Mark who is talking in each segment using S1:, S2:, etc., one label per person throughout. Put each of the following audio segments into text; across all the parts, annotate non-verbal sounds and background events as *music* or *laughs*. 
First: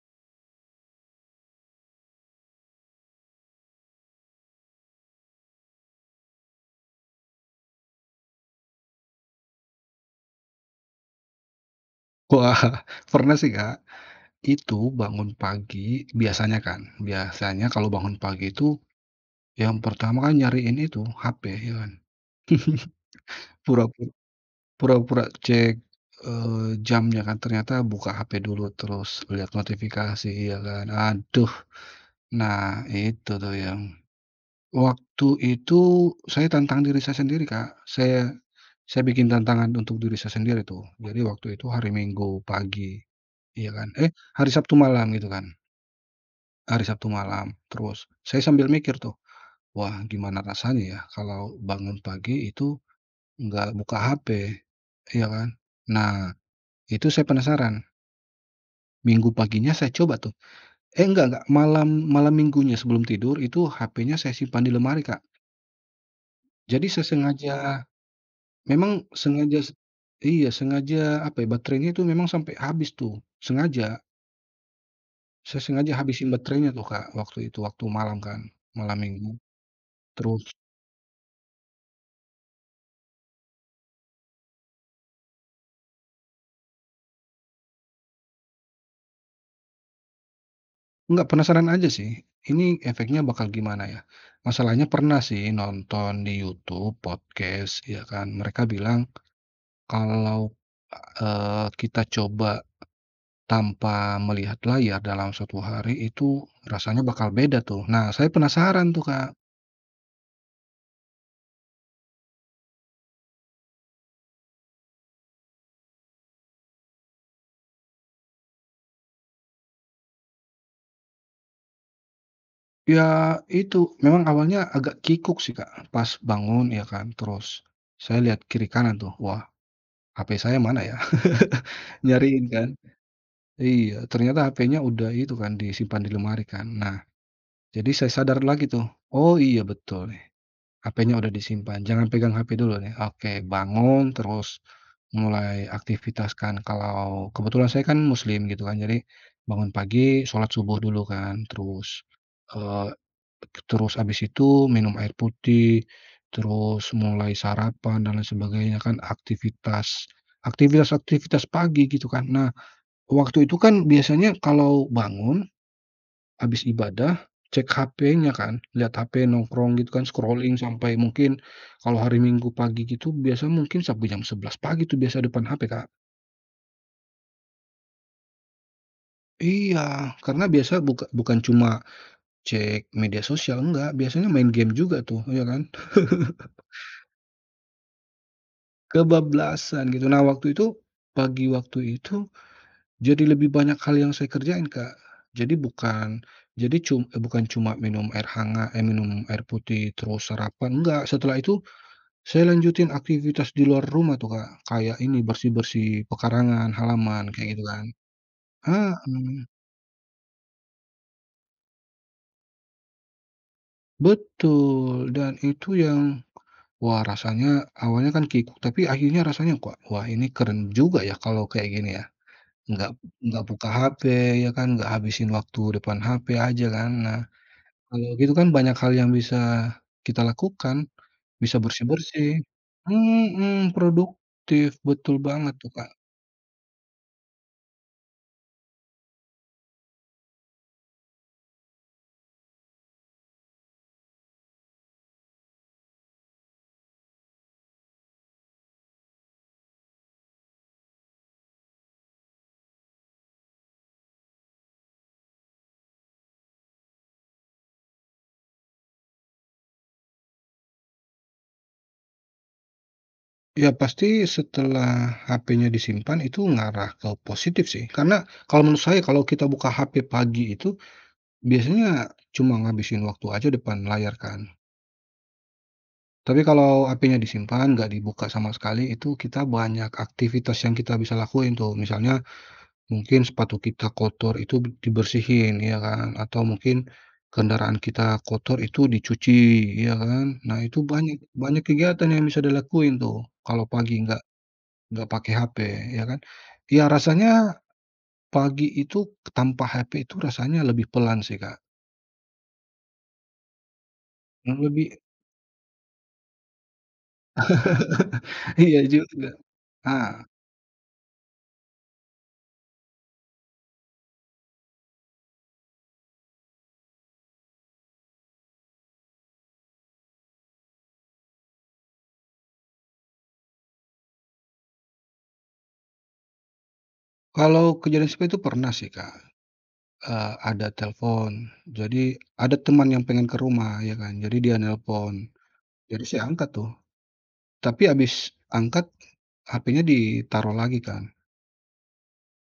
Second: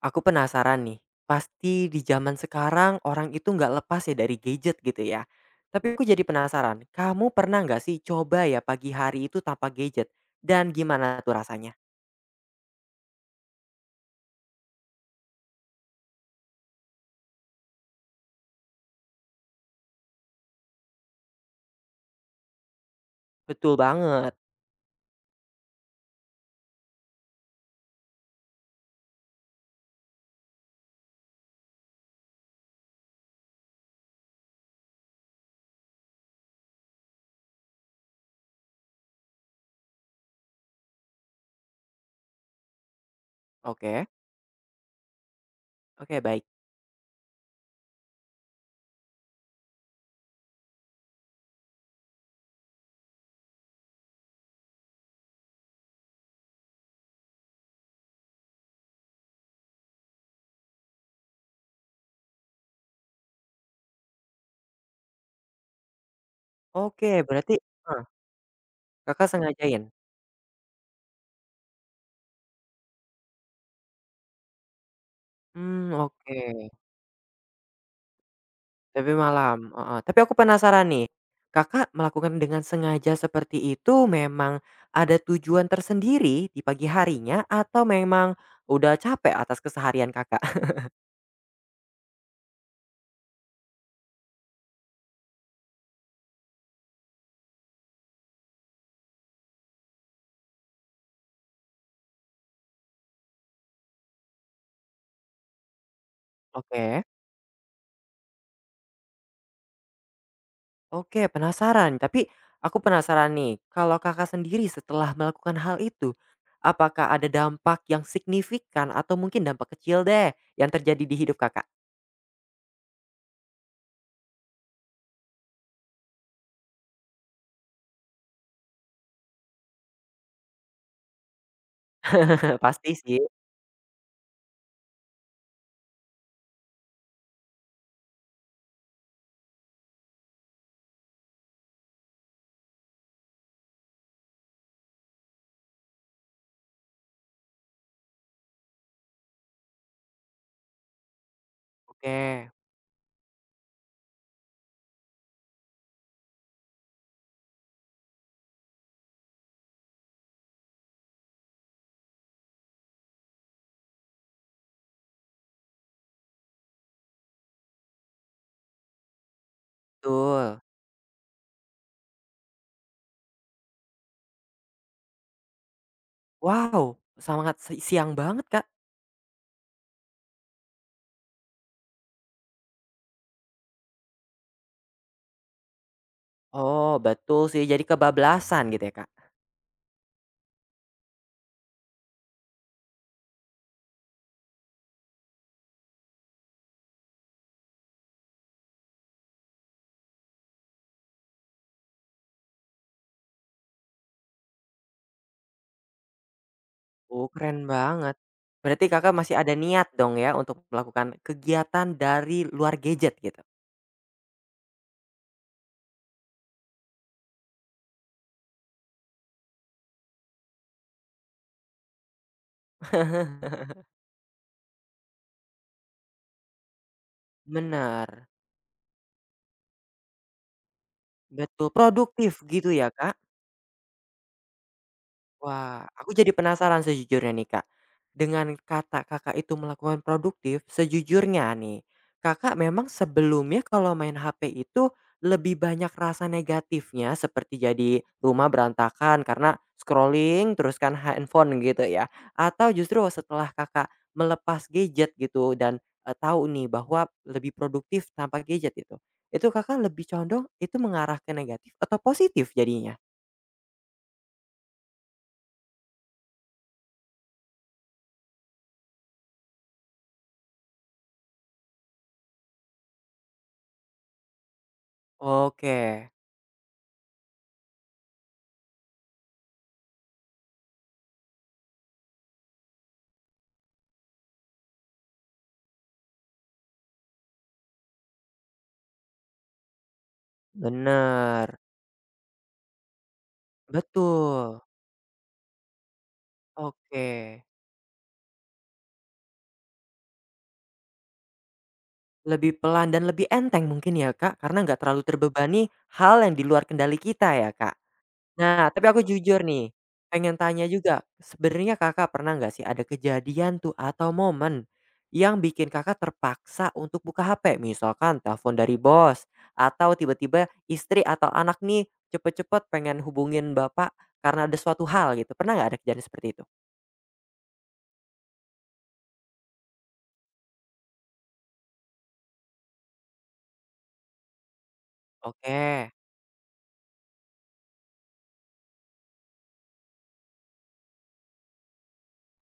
S1: Aku penasaran nih, pasti di zaman sekarang orang itu nggak lepas ya dari gadget gitu ya. Tapi aku jadi penasaran, kamu pernah nggak sih coba ya pagi hari itu tanpa gadget? Dan gimana tuh rasanya?
S2: Wah, *laughs* pernah sih, Kak. Itu bangun pagi biasanya kan, biasanya kalau bangun pagi itu yang pertama kan nyariin itu HP ya kan. *laughs*
S1: Betul
S2: Pura-pura
S1: banget.
S2: pura-pura cek, jamnya kan ternyata buka HP dulu terus lihat notifikasi ya kan, aduh. Nah itu tuh yang waktu itu saya tantang diri saya sendiri, Kak. Saya saya bikin tantangan untuk diri saya sendiri tuh. Jadi waktu itu hari Minggu pagi, iya kan
S1: Oke,
S2: eh, hari Sabtu malam gitu kan.
S1: oke baik.
S2: Hari Sabtu malam. Terus saya sambil mikir tuh, "Wah, gimana rasanya ya kalau bangun pagi itu nggak buka HP?" Iya kan? Nah, itu saya penasaran. Minggu paginya saya coba tuh. Eh, enggak, malam malam Minggunya sebelum tidur itu HP-nya saya simpan di lemari, Kak. Jadi saya
S1: Oke, berarti
S2: sengaja
S1: heeh,
S2: memang
S1: Kakak
S2: sengaja
S1: sengajain?
S2: iya, sengaja apa ya, baterainya itu memang sampai habis tuh, sengaja. Saya sengaja
S1: Hmm
S2: habisin
S1: oke,
S2: baterainya tuh, Kak, waktu itu, waktu malam kan, malam
S1: tapi
S2: Minggu.
S1: malam, heeh. Tapi aku
S2: Terus
S1: penasaran nih, Kakak melakukan dengan sengaja seperti itu memang ada tujuan tersendiri di pagi harinya atau memang udah capek atas keseharian Kakak?
S2: nggak penasaran aja sih, ini efeknya bakal gimana ya. Masalahnya pernah sih nonton di YouTube, podcast, ya kan, mereka bilang kalau, kita coba tanpa melihat layar dalam suatu hari itu rasanya
S1: Oke.
S2: bakal beda tuh. Nah, saya penasaran tuh, Kak.
S1: Oke, penasaran. Tapi aku penasaran nih, kalau Kakak sendiri setelah melakukan hal itu, apakah ada dampak yang signifikan atau mungkin dampak kecil deh yang terjadi di hidup Kakak?
S2: Ya itu, memang awalnya agak kikuk sih, Kak, pas bangun ya kan, terus saya lihat kiri kanan tuh, wah, HP saya mana ya? *laughs* Nyariin
S1: *laughs*
S2: kan.
S1: Pasti sih.
S2: Iya, ternyata HP-nya udah itu kan, disimpan di lemari kan. Nah, jadi saya sadar lagi tuh, "Oh iya betul nih, HP-nya udah disimpan, jangan pegang HP dulu nih." Oke, bangun terus mulai aktivitas kan, kalau kebetulan saya kan muslim gitu kan, jadi bangun pagi, sholat subuh dulu kan, terus,
S1: Oke,
S2: eee, terus abis itu minum air putih, terus mulai sarapan dan lain sebagainya kan, aktivitas-aktivitas pagi gitu kan. Nah, waktu itu kan biasanya kalau bangun, habis ibadah, cek HP-nya kan, lihat HP nongkrong gitu kan, scrolling
S1: betul.
S2: sampai mungkin kalau hari Minggu pagi gitu biasa mungkin sampai jam 11 pagi tuh biasa depan HP, Kak.
S1: Wow, sangat siang banget, Kak.
S2: Iya, karena biasa bukan cuma cek media sosial, enggak, biasanya main game juga tuh, ya kan? *laughs*
S1: Oh, betul sih, jadi kebablasan gitu ya, Kak?
S2: Kebablasan gitu. Nah, waktu itu pagi waktu itu jadi lebih banyak hal yang saya kerjain, Kak. Jadi bukan jadi cum eee, Bukan cuma minum air putih terus sarapan, enggak. Setelah itu saya lanjutin aktivitas di luar rumah tuh, Kak. Kayak ini bersih-bersih pekarangan,
S1: Oh,
S2: halaman, kayak
S1: keren
S2: gitu kan.
S1: banget. Berarti
S2: Heeh,
S1: Kakak masih ada niat dong ya untuk melakukan kegiatan dari luar gadget gitu?
S2: betul, dan itu yang wah rasanya awalnya kan kikuk, tapi akhirnya rasanya kok, wah ini keren juga ya kalau kayak gini ya. Nggak nggak buka
S1: *laughs*
S2: HP ya kan, nggak habisin waktu depan HP aja kan. Nah, kalau
S1: Bener.
S2: gitu kan banyak hal yang bisa kita lakukan, bisa
S1: Betul,
S2: bersih-bersih
S1: produktif gitu ya, Kak?
S2: mhm, produktif, betul banget tuh,
S1: Wah,
S2: Kak.
S1: aku jadi penasaran sejujurnya nih, Kak. Dengan kata Kakak itu melakukan produktif, sejujurnya nih, Kakak memang sebelumnya kalau main HP itu lebih banyak rasa negatifnya seperti jadi rumah berantakan karena scrolling terus kan handphone gitu ya? Atau justru setelah Kakak melepas gadget gitu dan tahu nih bahwa lebih produktif tanpa gadget itu Kakak lebih condong itu mengarah ke negatif atau positif jadinya?
S2: Ya pasti setelah HP-nya disimpan itu ngarah ke positif sih, karena kalau menurut saya kalau kita buka HP pagi itu biasanya cuma ngabisin waktu aja depan layar kan.
S1: Oke,
S2: Tapi kalau HP-nya disimpan, nggak dibuka sama sekali, itu kita banyak aktivitas yang kita bisa lakuin tuh, misalnya mungkin sepatu kita kotor itu dibersihin, ya kan, atau mungkin kendaraan kita kotor itu dicuci, ya kan. Nah, itu banyak
S1: bener,
S2: banyak kegiatan yang bisa dilakuin tuh kalau pagi nggak
S1: betul,
S2: nggak pakai HP, ya kan. Ya
S1: oke.
S2: rasanya pagi itu tanpa HP itu rasanya lebih pelan sih, Kak,
S1: Lebih pelan dan lebih enteng mungkin ya, Kak, karena nggak
S2: lebih
S1: terlalu terbebani hal yang di luar kendali kita ya, Kak.
S2: *laughs*
S1: Nah,
S2: iya
S1: tapi aku
S2: juga.
S1: jujur nih,
S2: Ah,
S1: pengen tanya juga, sebenarnya Kakak pernah nggak sih ada kejadian tuh atau momen yang bikin Kakak terpaksa untuk buka HP? Misalkan telepon dari bos atau tiba-tiba istri atau anak nih cepet-cepet pengen hubungin Bapak karena ada suatu hal gitu. Pernah nggak ada kejadian seperti itu?
S2: kalau kejadian seperti itu pernah sih, Kak, ada telepon. Jadi ada teman yang pengen ke rumah, ya kan, jadi dia nelpon,
S1: Oke.
S2: jadi saya angkat tuh. Tapi abis angkat, HP-nya ditaruh lagi kan.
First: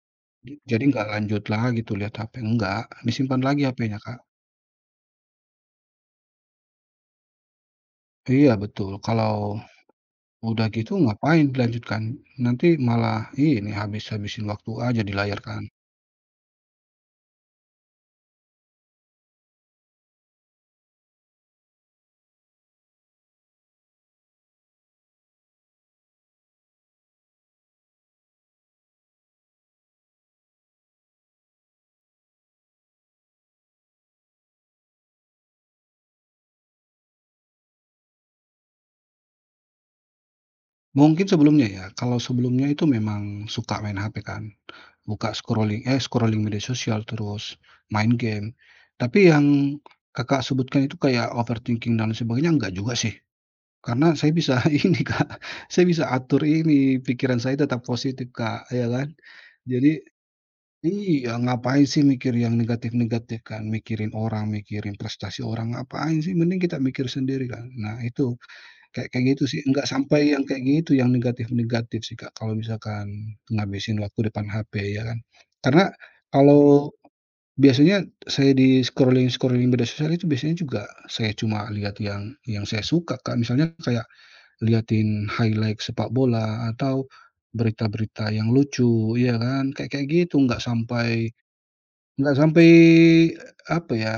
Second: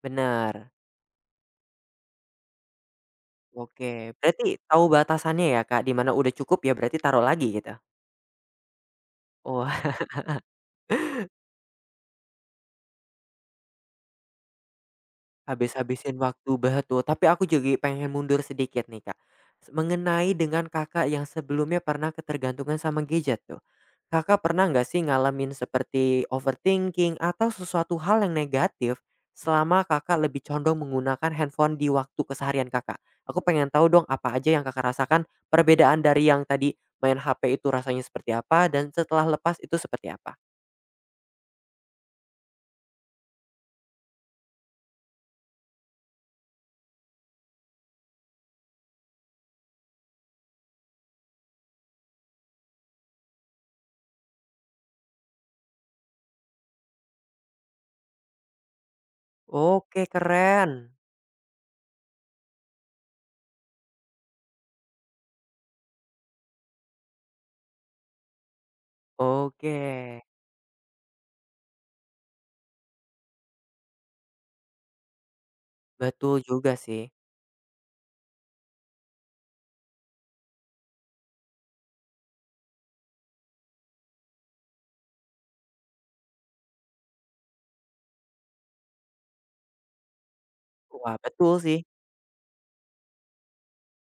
S1: Bener,
S2: Jadi nggak lanjut lagi tuh lihat HP, enggak, disimpan lagi
S1: oke.
S2: HP-nya, Kak.
S1: Berarti tahu batasannya ya, Kak, di mana udah cukup ya berarti taruh lagi gitu?
S2: Iya betul, kalau
S1: Wah.
S2: udah gitu ngapain dilanjutkan, nanti malah ini, habis-habisin waktu aja di layar kan.
S1: Habis-habisin waktu, betul. Tapi aku jadi pengen mundur sedikit nih, Kak. Mengenai dengan Kakak yang sebelumnya pernah ketergantungan sama gadget tuh. Kakak pernah nggak sih ngalamin seperti overthinking atau sesuatu hal yang negatif selama Kakak lebih condong menggunakan handphone di waktu keseharian Kakak? Aku pengen tahu dong apa aja yang Kakak rasakan, perbedaan dari yang tadi main HP itu rasanya seperti apa dan setelah lepas itu seperti apa?
S2: Mungkin sebelumnya ya, kalau sebelumnya itu memang suka main HP kan, buka scrolling media sosial, terus main game. Tapi yang Kakak sebutkan itu kayak overthinking dan sebagainya, enggak juga sih. Karena saya bisa *laughs* ini, Kak, saya bisa atur ini, pikiran saya tetap positif, Kak, ya kan. Jadi
S1: Oke, keren.
S2: iya, ngapain sih mikir yang negatif-negatif kan, mikirin orang, mikirin prestasi orang, ngapain sih, mending kita mikir sendiri kan. Nah itu, kayak kayak gitu sih,
S1: Oke,
S2: nggak sampai yang kayak gitu, yang negatif-negatif sih, Kak, kalau misalkan ngabisin waktu depan HP ya kan. Karena
S1: betul juga
S2: kalau
S1: sih.
S2: biasanya saya di scrolling-scrolling media sosial itu biasanya juga saya cuma lihat yang saya suka, Kak, misalnya kayak liatin highlight sepak bola atau berita-berita yang lucu, ya kan? Kayak kayak gitu,
S1: Wah, betul sih.
S2: nggak sampai, apa ya,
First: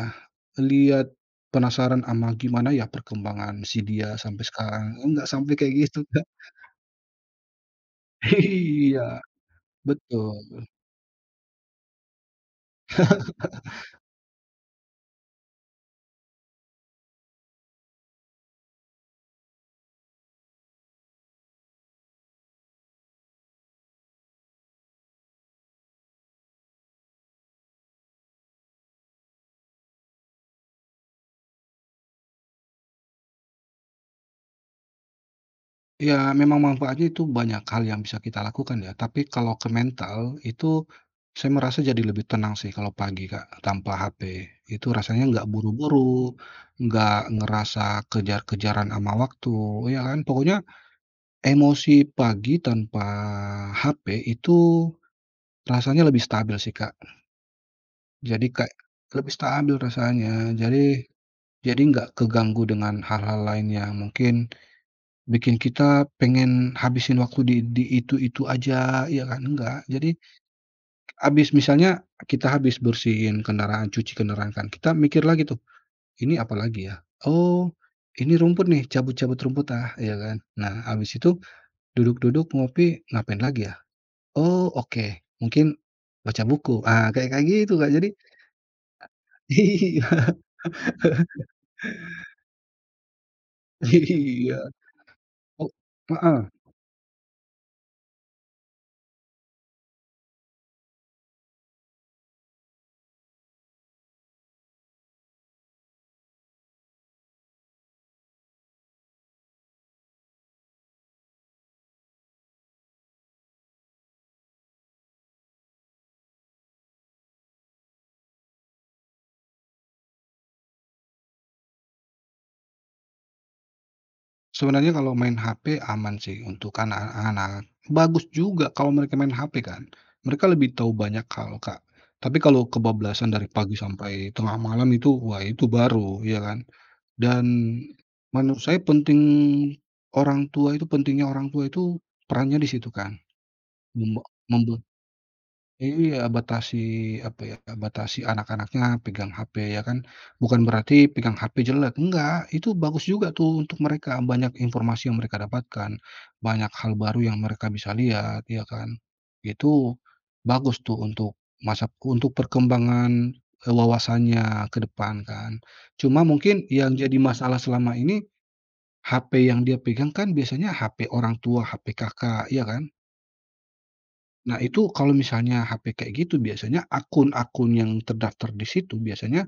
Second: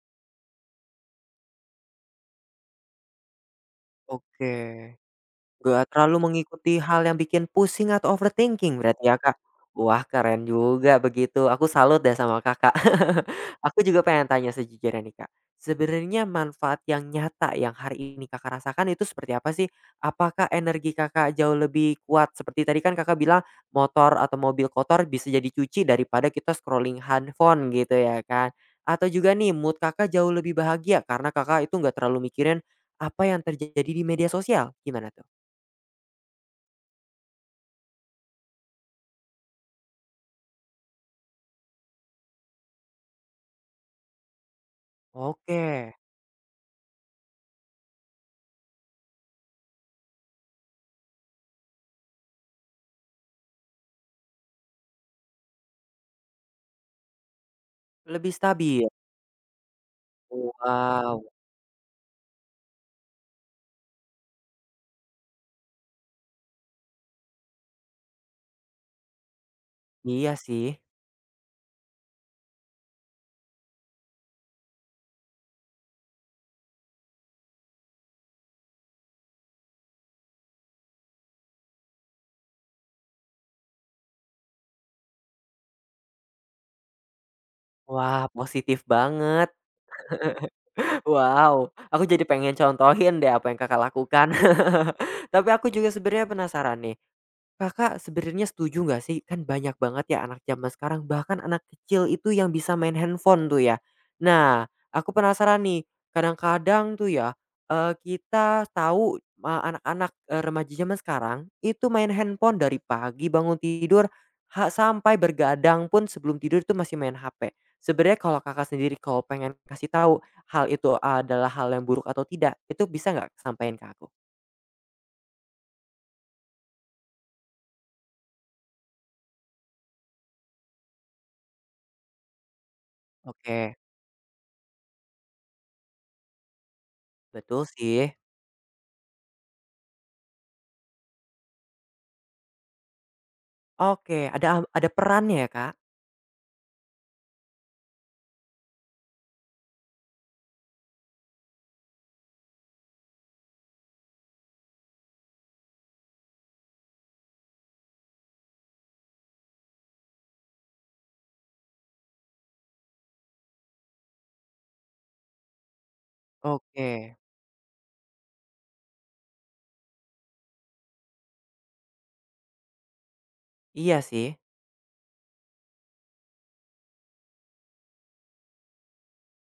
S2: lihat penasaran ama gimana ya perkembangan si dia sampai
S1: Oke.
S2: sekarang, nggak sampai kayak
S1: Nggak
S2: gitu,
S1: terlalu
S2: Kak.
S1: mengikuti hal yang bikin pusing atau
S2: *laughs*
S1: overthinking
S2: Iya,
S1: berarti ya, Kak? Wah, keren
S2: betul.
S1: juga begitu, aku salut deh sama Kakak. *laughs* Aku juga pengen tanya sejujurnya nih, Kak. Sebenarnya manfaat yang nyata yang hari ini Kakak rasakan itu seperti apa sih? Apakah energi Kakak jauh lebih kuat? Seperti tadi kan Kakak bilang motor atau mobil kotor bisa jadi cuci daripada kita scrolling handphone gitu ya kan? Atau juga nih mood Kakak jauh lebih bahagia karena Kakak itu nggak terlalu mikirin apa yang terjadi di media sosial, gimana tuh?
S2: Ya memang manfaatnya itu banyak hal yang bisa kita lakukan ya, tapi kalau ke mental itu saya merasa jadi lebih tenang sih kalau pagi, Kak, tanpa HP. Itu rasanya nggak
S1: Oke,
S2: buru-buru, nggak ngerasa kejar-kejaran sama waktu, ya kan? Pokoknya emosi pagi tanpa HP itu rasanya lebih stabil sih, Kak.
S1: lebih
S2: Jadi kayak
S1: stabil?
S2: lebih stabil rasanya,
S1: Wow,
S2: jadi nggak keganggu dengan hal-hal lain yang mungkin bikin kita pengen habisin waktu di itu-itu aja, ya kan, enggak. Jadi
S1: iya sih.
S2: habis misalnya kita habis bersihin kendaraan, cuci kendaraan kan, kita mikir lagi tuh, "Ini apa lagi ya? Oh, ini rumput nih, cabut-cabut rumput ah," ya kan. Nah, habis itu duduk-duduk ngopi, ngapain lagi ya? Oh, oke, mungkin baca buku. Ah, kayak kayak gitu, Kak. Jadi
S1: Wah, positif banget.
S2: *laughs* iya
S1: Wow, aku jadi pengen contohin deh apa yang Kakak lakukan.
S2: iya.
S1: *laughs* Tapi aku
S2: Oh
S1: juga sebenarnya
S2: heeh.
S1: penasaran nih. Kakak sebenarnya setuju nggak sih? Kan banyak banget ya anak zaman sekarang, bahkan anak kecil itu yang bisa main handphone tuh ya. Nah, aku penasaran nih, kadang-kadang tuh ya, kita tahu, anak-anak, remaja zaman sekarang itu main handphone dari pagi bangun tidur, sampai bergadang pun sebelum tidur itu masih main HP. Sebenarnya kalau Kakak sendiri kalau pengen kasih tahu hal itu adalah hal yang buruk atau tidak, itu bisa nggak sampaikan ke aku?
S2: Sebenarnya kalau main HP aman sih untuk anak-anak. Bagus juga kalau mereka main HP kan. Mereka lebih tahu banyak hal, Kak. Tapi kalau kebablasan dari
S1: Oke,
S2: pagi sampai tengah malam itu, wah itu baru, ya kan? Dan
S1: betul sih.
S2: menurut saya penting orang tua itu perannya di situ kan.
S1: Oke,
S2: Memba
S1: ada
S2: membe
S1: ada perannya ya, Kak?
S2: Iya, batasi apa ya, batasi anak-anaknya pegang HP ya kan. Bukan berarti pegang HP jelek, enggak, itu bagus juga tuh untuk mereka, banyak informasi yang mereka dapatkan, banyak hal baru yang mereka bisa lihat ya kan. Itu bagus tuh untuk untuk perkembangan, wawasannya ke depan kan. Cuma mungkin
S1: Oke,
S2: yang jadi masalah selama ini, HP yang dia pegang kan biasanya HP orang tua, HP Kakak, ya kan?
S1: iya sih.
S2: Nah, itu kalau misalnya HP kayak gitu biasanya akun-akun yang terdaftar di situ biasanya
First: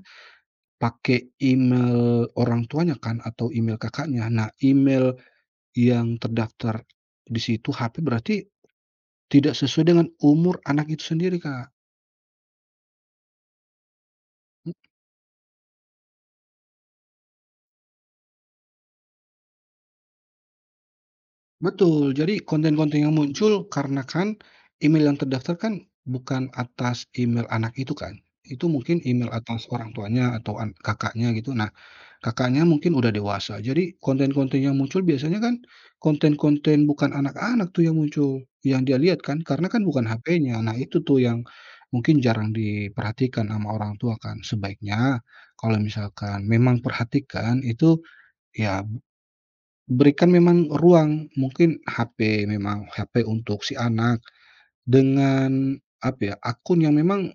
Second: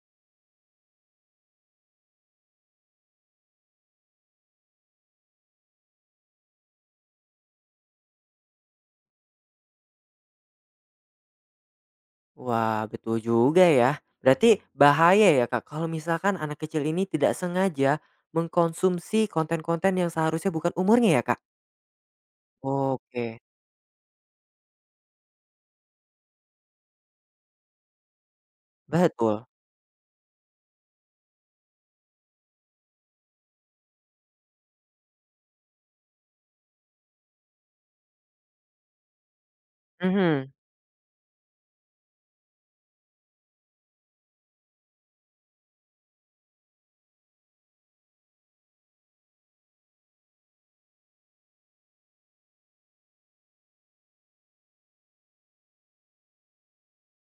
S2: pakai email orang tuanya kan atau email kakaknya. Nah, email yang terdaftar di situ HP berarti tidak sesuai dengan umur anak itu sendiri, Kak.
S1: Wah, betul juga ya. Berarti bahaya ya, Kak, kalau misalkan anak kecil ini tidak sengaja mengkonsumsi konten-konten yang seharusnya bukan umurnya ya, Kak?
S2: Betul, jadi konten-konten yang
S1: Oke,
S2: muncul karena kan email yang terdaftar kan bukan atas email anak itu kan. Itu mungkin email
S1: betul.
S2: atas orang tuanya atau kakaknya gitu. Nah, kakaknya mungkin udah dewasa. Jadi konten-konten yang muncul biasanya kan konten-konten bukan anak-anak tuh yang muncul, yang dia lihat kan karena kan bukan
S1: Mhm.
S2: HP-nya. Nah, itu tuh yang mungkin jarang diperhatikan sama orang tua kan. Sebaiknya kalau misalkan memang perhatikan itu, ya berikan memang ruang, mungkin HP memang HP untuk si anak dengan apa ya, akun yang memang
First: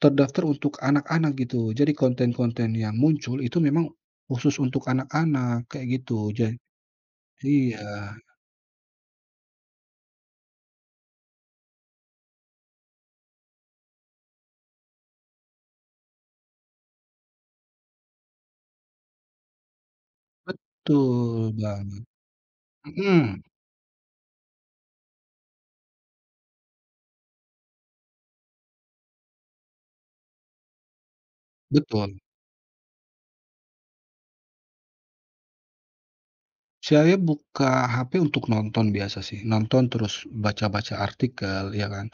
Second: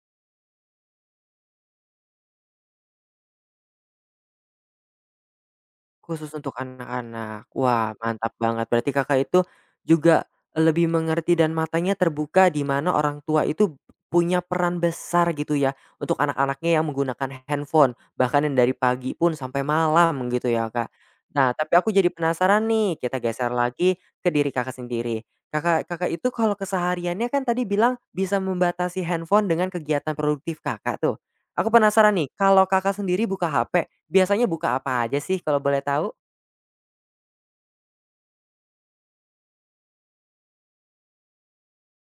S2: terdaftar untuk anak-anak gitu. Jadi konten-konten yang muncul itu memang khusus untuk anak-anak kayak gitu.
S1: Khusus untuk
S2: Jadi
S1: anak-anak. Wah,
S2: iya,
S1: mantap banget. Berarti Kakak itu juga lebih mengerti dan matanya terbuka di mana orang tua itu punya peran besar gitu ya untuk anak-anaknya yang menggunakan handphone, bahkan yang dari pagi pun sampai malam gitu ya, Kak.
S2: betul
S1: Nah, tapi aku
S2: Bang,
S1: jadi penasaran nih, kita
S2: mhm,
S1: geser lagi ke diri Kakak sendiri. Kakak Kakak itu kalau kesehariannya kan tadi bilang bisa membatasi handphone dengan kegiatan produktif Kakak tuh. Aku penasaran
S2: betul.
S1: nih, kalau Kakak sendiri buka HP. Biasanya buka apa aja sih kalau boleh tahu?
S2: Saya buka HP untuk nonton biasa sih, nonton terus baca-baca artikel ya kan,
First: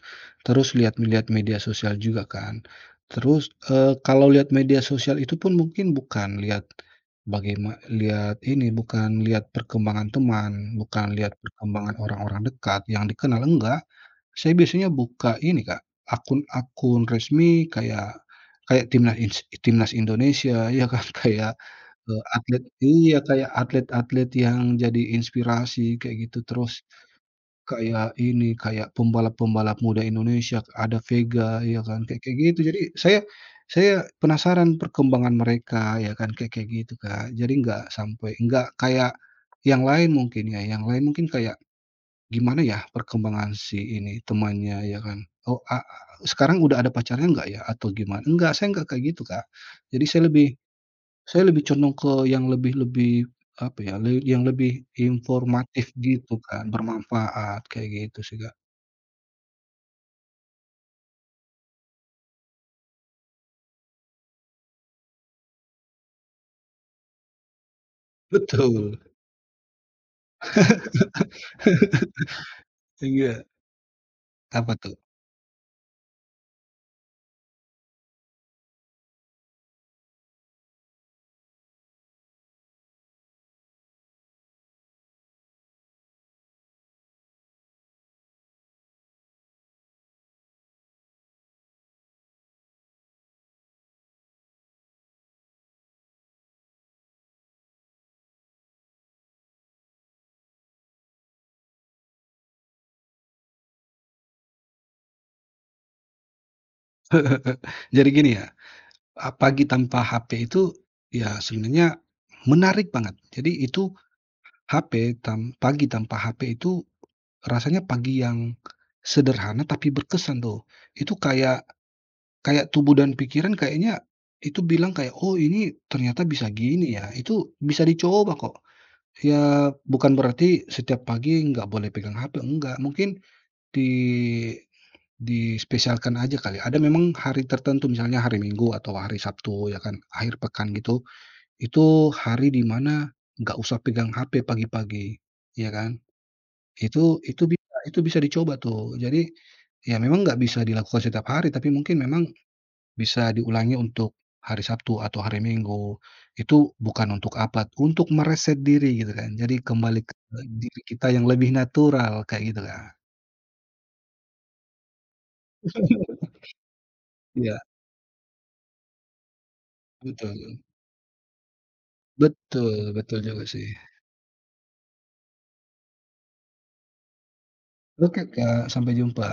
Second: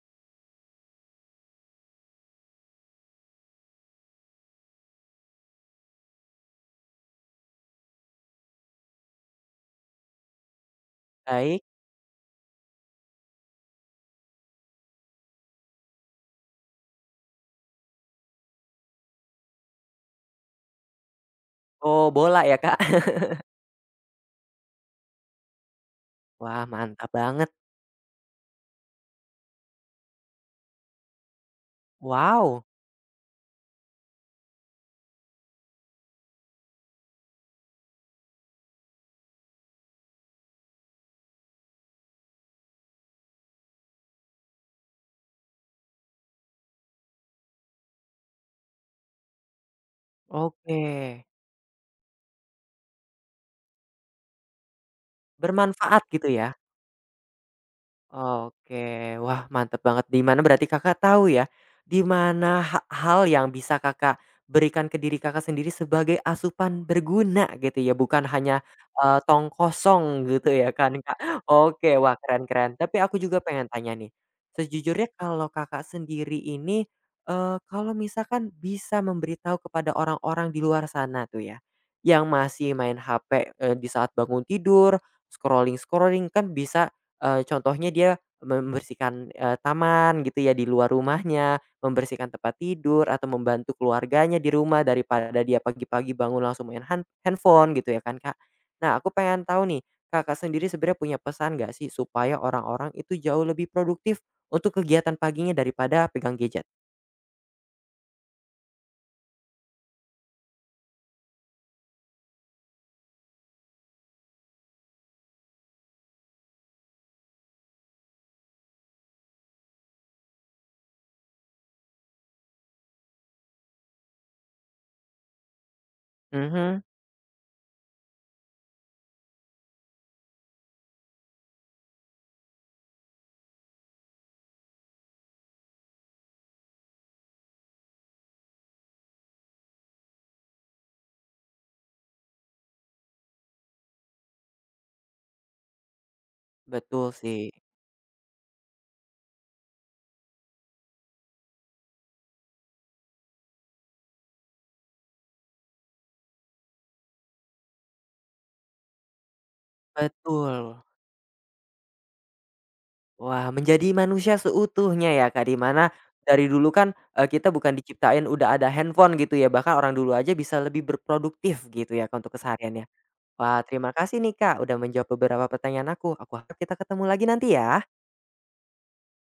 S2: terus lihat-lihat media sosial juga kan. Terus, kalau lihat media sosial itu pun mungkin bukan lihat bukan lihat perkembangan teman, bukan lihat
S1: Baik.
S2: perkembangan orang-orang dekat yang dikenal, enggak. Saya biasanya buka ini Kak, akun-akun resmi kayak kayak Timnas Indonesia, ya kan, *laughs* kayak
S1: Oh, bola ya,
S2: Atlet
S1: Kak?
S2: iya,
S1: *laughs*
S2: kayak atlet-atlet yang jadi inspirasi kayak gitu,
S1: Wah,
S2: terus
S1: mantap banget.
S2: kayak ini, kayak pembalap-pembalap muda Indonesia, ada Vega ya kan, kayak kayak gitu.
S1: Wow,
S2: Jadi saya penasaran perkembangan mereka ya kan, kayak kayak gitu, Kak. Jadi nggak sampai nggak kayak yang lain mungkin ya, yang lain mungkin kayak gimana ya perkembangan si ini, temannya ya kan, oh, a a sekarang udah ada pacarnya nggak ya atau gimana? Enggak, saya nggak kayak gitu, Kak. Jadi saya lebih
S1: oke.
S2: saya lebih condong ke yang lebih lebih, apa ya, yang lebih informatif
S1: Bermanfaat gitu
S2: gitu
S1: ya?
S2: kan, bermanfaat kayak gitu sih, Kak.
S1: Oke, wah mantep banget. Di mana berarti Kakak tahu ya, di mana hal yang bisa Kakak berikan ke diri Kakak sendiri sebagai asupan berguna gitu ya, bukan hanya,
S2: Betul.
S1: eee, tong kosong gitu ya kan, Kak. Oke, wah
S2: *laughs*
S1: keren keren. Tapi aku juga
S2: Iya,
S1: pengen tanya nih,
S2: apa tuh?
S1: sejujurnya kalau Kakak sendiri ini, kalau misalkan bisa memberitahu kepada orang-orang di luar sana tuh ya, yang masih main HP, di saat bangun tidur, scrolling-scrolling kan bisa. Contohnya dia membersihkan, taman gitu ya di luar rumahnya, membersihkan tempat tidur atau membantu keluarganya di rumah daripada dia pagi-pagi bangun langsung main handphone gitu ya kan, Kak. Nah, aku pengen tahu nih, Kakak sendiri sebenarnya punya pesan nggak sih supaya orang-orang itu jauh lebih produktif untuk kegiatan paginya daripada pegang gadget?
S2: *laughs* Jadi gini ya, pagi tanpa HP itu ya sebenarnya menarik banget. Jadi itu HP tam pagi tanpa HP itu rasanya pagi yang sederhana tapi berkesan tuh. Itu kayak kayak tubuh dan pikiran kayaknya itu bilang kayak, "Oh ini ternyata bisa
S1: Mhm,
S2: gini ya." Itu bisa dicoba kok. Ya, bukan berarti setiap pagi nggak boleh pegang HP, enggak. Mungkin di dispesialkan aja kali, ada memang hari tertentu, misalnya hari Minggu atau hari Sabtu ya kan, akhir pekan gitu, itu hari di mana nggak usah pegang HP pagi-pagi, ya kan.
S1: betul
S2: Itu itu
S1: sih,
S2: bisa itu bisa dicoba tuh. Jadi, ya memang nggak bisa dilakukan setiap hari, tapi mungkin memang bisa diulangi untuk hari Sabtu atau hari Minggu. Itu bukan untuk apa, untuk mereset diri gitu kan. Jadi kembali ke diri
S1: betul.
S2: kita yang lebih natural kayak gitu, Kak.
S1: Wah, menjadi manusia seutuhnya ya, Kak, di mana dari dulu kan, kita
S2: Iya,
S1: bukan diciptain udah ada handphone gitu ya, bahkan orang dulu aja
S2: betul.
S1: bisa lebih berproduktif gitu ya, Kak, untuk
S2: Betul
S1: kesehariannya.
S2: betul juga
S1: Wah,
S2: sih.
S1: terima kasih nih, Kak, udah menjawab beberapa pertanyaan aku. Aku harap kita ketemu lagi nanti ya.
S2: Oke, Kak, sampai jumpa.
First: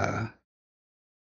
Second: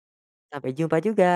S1: Sampai jumpa juga.